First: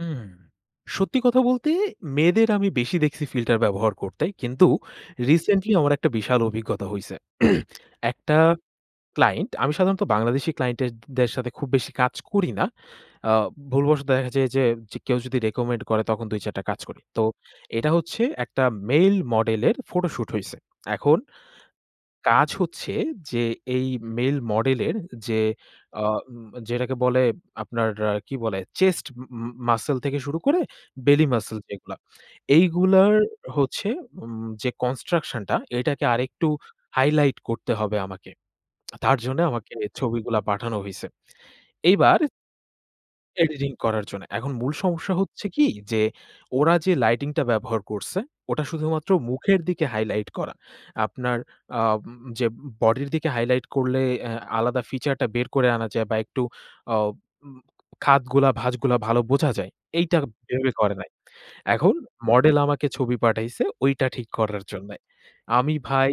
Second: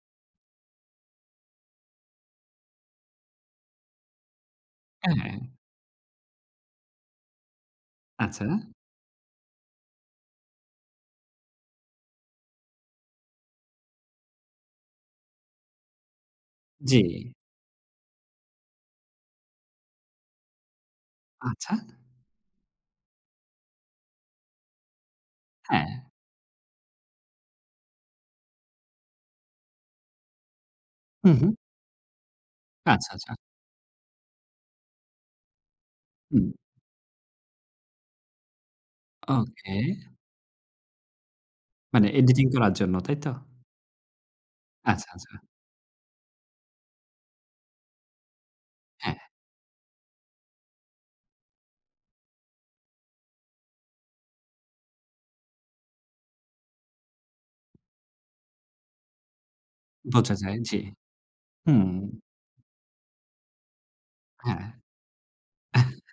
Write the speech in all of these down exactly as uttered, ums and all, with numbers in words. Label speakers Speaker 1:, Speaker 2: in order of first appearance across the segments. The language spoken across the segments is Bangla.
Speaker 1: হুম, সত্যি কথা বলতে মেয়েদের আমি বেশি দেখছি ফিল্টার ব্যবহার করতে। কিন্তু
Speaker 2: হ্যাঁ।
Speaker 1: রিসেন্টলি আমার একটা বিশাল অভিজ্ঞতা হইছে। একটা
Speaker 2: আচ্ছা।
Speaker 1: ক্লাইন্ট আমি সাধারণত বাংলাদেশি ক্লাইন্ট এর দের সাথে খুব বেশি কাজ করি না। আ ভুলবশত দেখা যায় যে জ কেউ যদি রিকমেন্ড করে তখন দুই চার টা কাজ করি। তো
Speaker 2: জি।
Speaker 1: এটা হচ্ছে একটা মেল মডেলের ফটোশুট হইছে। এখন
Speaker 2: আচ্ছা।
Speaker 1: কাজ হচ্ছে যে এই মেল মডেলের যে
Speaker 2: হ্যাঁ।
Speaker 1: আ উ যেটাকে বলে আপনার কি বলে চেস্ট ম মাসল থেকে শুরু করে বেলি
Speaker 2: হুম, হুম।
Speaker 1: মাসল যেগুলা।
Speaker 2: আচ্ছা,
Speaker 1: এইগুলোর
Speaker 2: আচ্ছা।
Speaker 1: হচ্ছে যে উম যে কনস্ট্রাকশন টা এটাকে
Speaker 2: হুম।
Speaker 1: আরেকটু হাইলাইট করতে হবে আমাকে। তার জন্যে
Speaker 2: ওকে।
Speaker 1: আমাকে ছবিগুলো পাঠানো হইছে।
Speaker 2: মানে
Speaker 1: এইবার
Speaker 2: এডিটিং করার জন্য, তাইতো?
Speaker 1: এডিটিং করার জন্য। এখন মূল
Speaker 2: আচ্ছা,
Speaker 1: সমস্যা
Speaker 2: আচ্ছা।
Speaker 1: হচ্ছে কি যে ওরা যে লাইটিং টা ব্যবহার করছে ওটা শুধুমাত্র
Speaker 2: হ্যাঁ।
Speaker 1: মুখের দিকে হাইলাইট করা। আপনার আ উ যে বডির দিকে হাইলাইট করলে আ আলাদা ফিচারটা বের করে আনা যায় বা একটু আ উ খাতগুলা ভাঁজগুলা ভালো বোঝা যায়। এইটা
Speaker 2: বোঝা যায়,
Speaker 1: [unintelligible]
Speaker 2: জি।
Speaker 1: করে নাই।
Speaker 2: হুম।
Speaker 1: এখন মডেল আমাকে ছবি পাঠাইছে ঐটা ঠিক
Speaker 2: হ্যাঁ।
Speaker 1: করার জন্যে। আমি ভাই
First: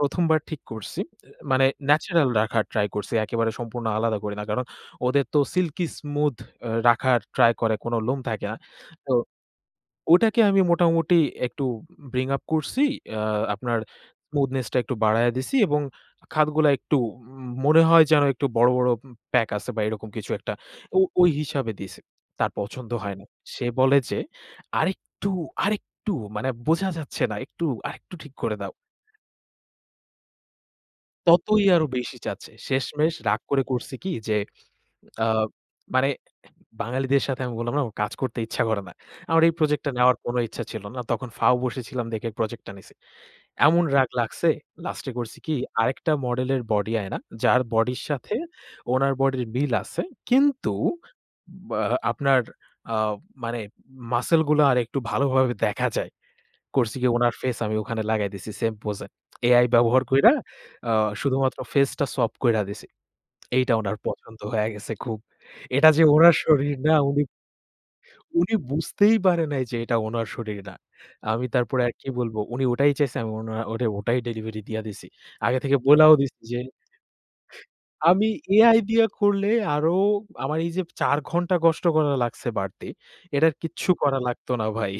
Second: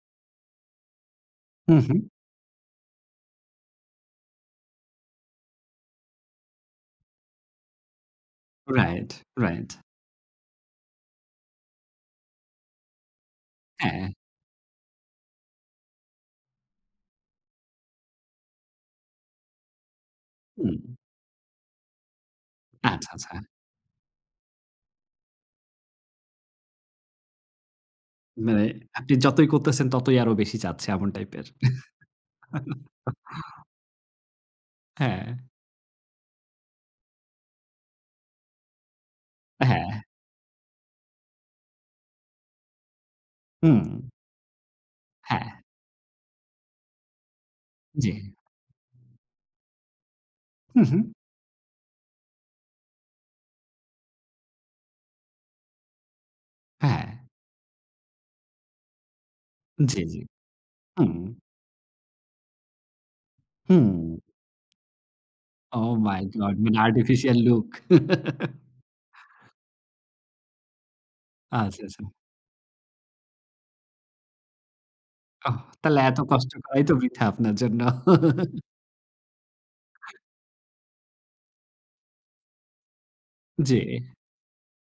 Speaker 1: প্রথম বার ঠিক করছি, এ মানে
Speaker 2: হুম, হুম।
Speaker 1: ন্যাচারাল রাখার ট্রাই করছি। একেবারে সম্পূর্ণ আলাদা করি না। কারণ ওদের তো সিল্কি স্মুথ আ রাখার ট্রাই করে কোনো লোম থাকে না।
Speaker 2: রাইট,
Speaker 1: তো
Speaker 2: রাইট।
Speaker 1: ওটাকে আমি মোটামুটি একটু ব্রিং আপ করছি। আ আপনার
Speaker 2: হ্যাঁ।
Speaker 1: স্মুথনেস টা একটু বারায়ে দিছি এবং খাতগুলা একটু মনে হয় যেন একটু বড়, বড় প্যাক আছে বা এরকম কিছু একটা
Speaker 2: হুম।
Speaker 1: তো অ ঐ হিসাবে দিয়েছি। তার পছন্দ
Speaker 2: আচ্ছা,
Speaker 1: হয় না।
Speaker 2: আচ্ছা।
Speaker 1: সে বলে যে আরেকটু, আরেকটু মানে বোঝা যাচ্ছে না। আরেকটু, আরেকটু ঠিক করে
Speaker 2: মানে
Speaker 1: দাও।
Speaker 2: আপনি যতই করতেছেন ততই আরো বেশি চাচ্ছে এমন টাইপের।
Speaker 1: ততই আরো বেশি চাচ্ছে। শেষমেশ রাগ করে করছি কি যে আ
Speaker 2: হ্যাঁ।
Speaker 1: মানে বাঙালিদের সাথে আমি বললাম না আমার কাজ করতে ইচ্ছা করে না। আমার এই প্রজেক্টটা
Speaker 2: হ্যাঁ।
Speaker 1: নেওয়ার কোনো ইচ্ছা ছিল না। তখন ফাও বসেছিলাম দেখে প্রজেক্টটা নিছি।
Speaker 2: হুম।
Speaker 1: এমন রাগ লাগছে, লাস্টে করছি
Speaker 2: হ্যাঁ।
Speaker 1: কি আরেকটা মডেলের বডি আয়না। যার বডির
Speaker 2: জি।
Speaker 1: সাথে ওনার বডির মিল আছে। কিন্তু
Speaker 2: হুম, হুম।
Speaker 1: ব্য আপনার আ মানে মাসল গুলো আরেকটু ভালোভাবে দেখা যায়। করছি
Speaker 2: হ্যাঁ।
Speaker 1: কি ওনার ফেস আমি ওখানে লাগায় দিছি সেম পোজ এ। AI
Speaker 2: জি,
Speaker 1: ব্যবহার
Speaker 2: জি।
Speaker 1: কইরা আ
Speaker 2: হুম।
Speaker 1: শুধুমাত্র ফেসটা swap কইরা দিছি। এইটা ওনার
Speaker 2: হুম।
Speaker 1: পছন্দ হইয়া গেছে খুব। এটা
Speaker 2: ওহ
Speaker 1: যে
Speaker 2: মাই
Speaker 1: উনার
Speaker 2: গড,
Speaker 1: শরীর
Speaker 2: মানে
Speaker 1: না উনি,
Speaker 2: আর্টিফিশিয়াল লুক।
Speaker 1: উনি বুঝতেই পারে নাই যে এটা উনার শরীর না। আমি
Speaker 2: আচ্ছা,
Speaker 1: তারপরে
Speaker 2: আচ্ছা।
Speaker 1: আরকি বলব, উনি ওটাই চাইছেন আমি ওটাই ডেলিভারি দিয়া দিছি।
Speaker 2: অহ!
Speaker 1: আগে থেকে
Speaker 2: তাইলে
Speaker 1: বলাও
Speaker 2: এত
Speaker 1: দিছি
Speaker 2: কষ্ট
Speaker 1: যে
Speaker 2: করাই তো বৃথা আপনার জন্য।
Speaker 1: আমি AI দিয়া করলে আরো আমার এই যে চার ঘণ্টা কষ্ট করা লাগছে বাড়তি। এটা
Speaker 2: জি।
Speaker 1: কিচ্ছু করা লাগতো না ভাই।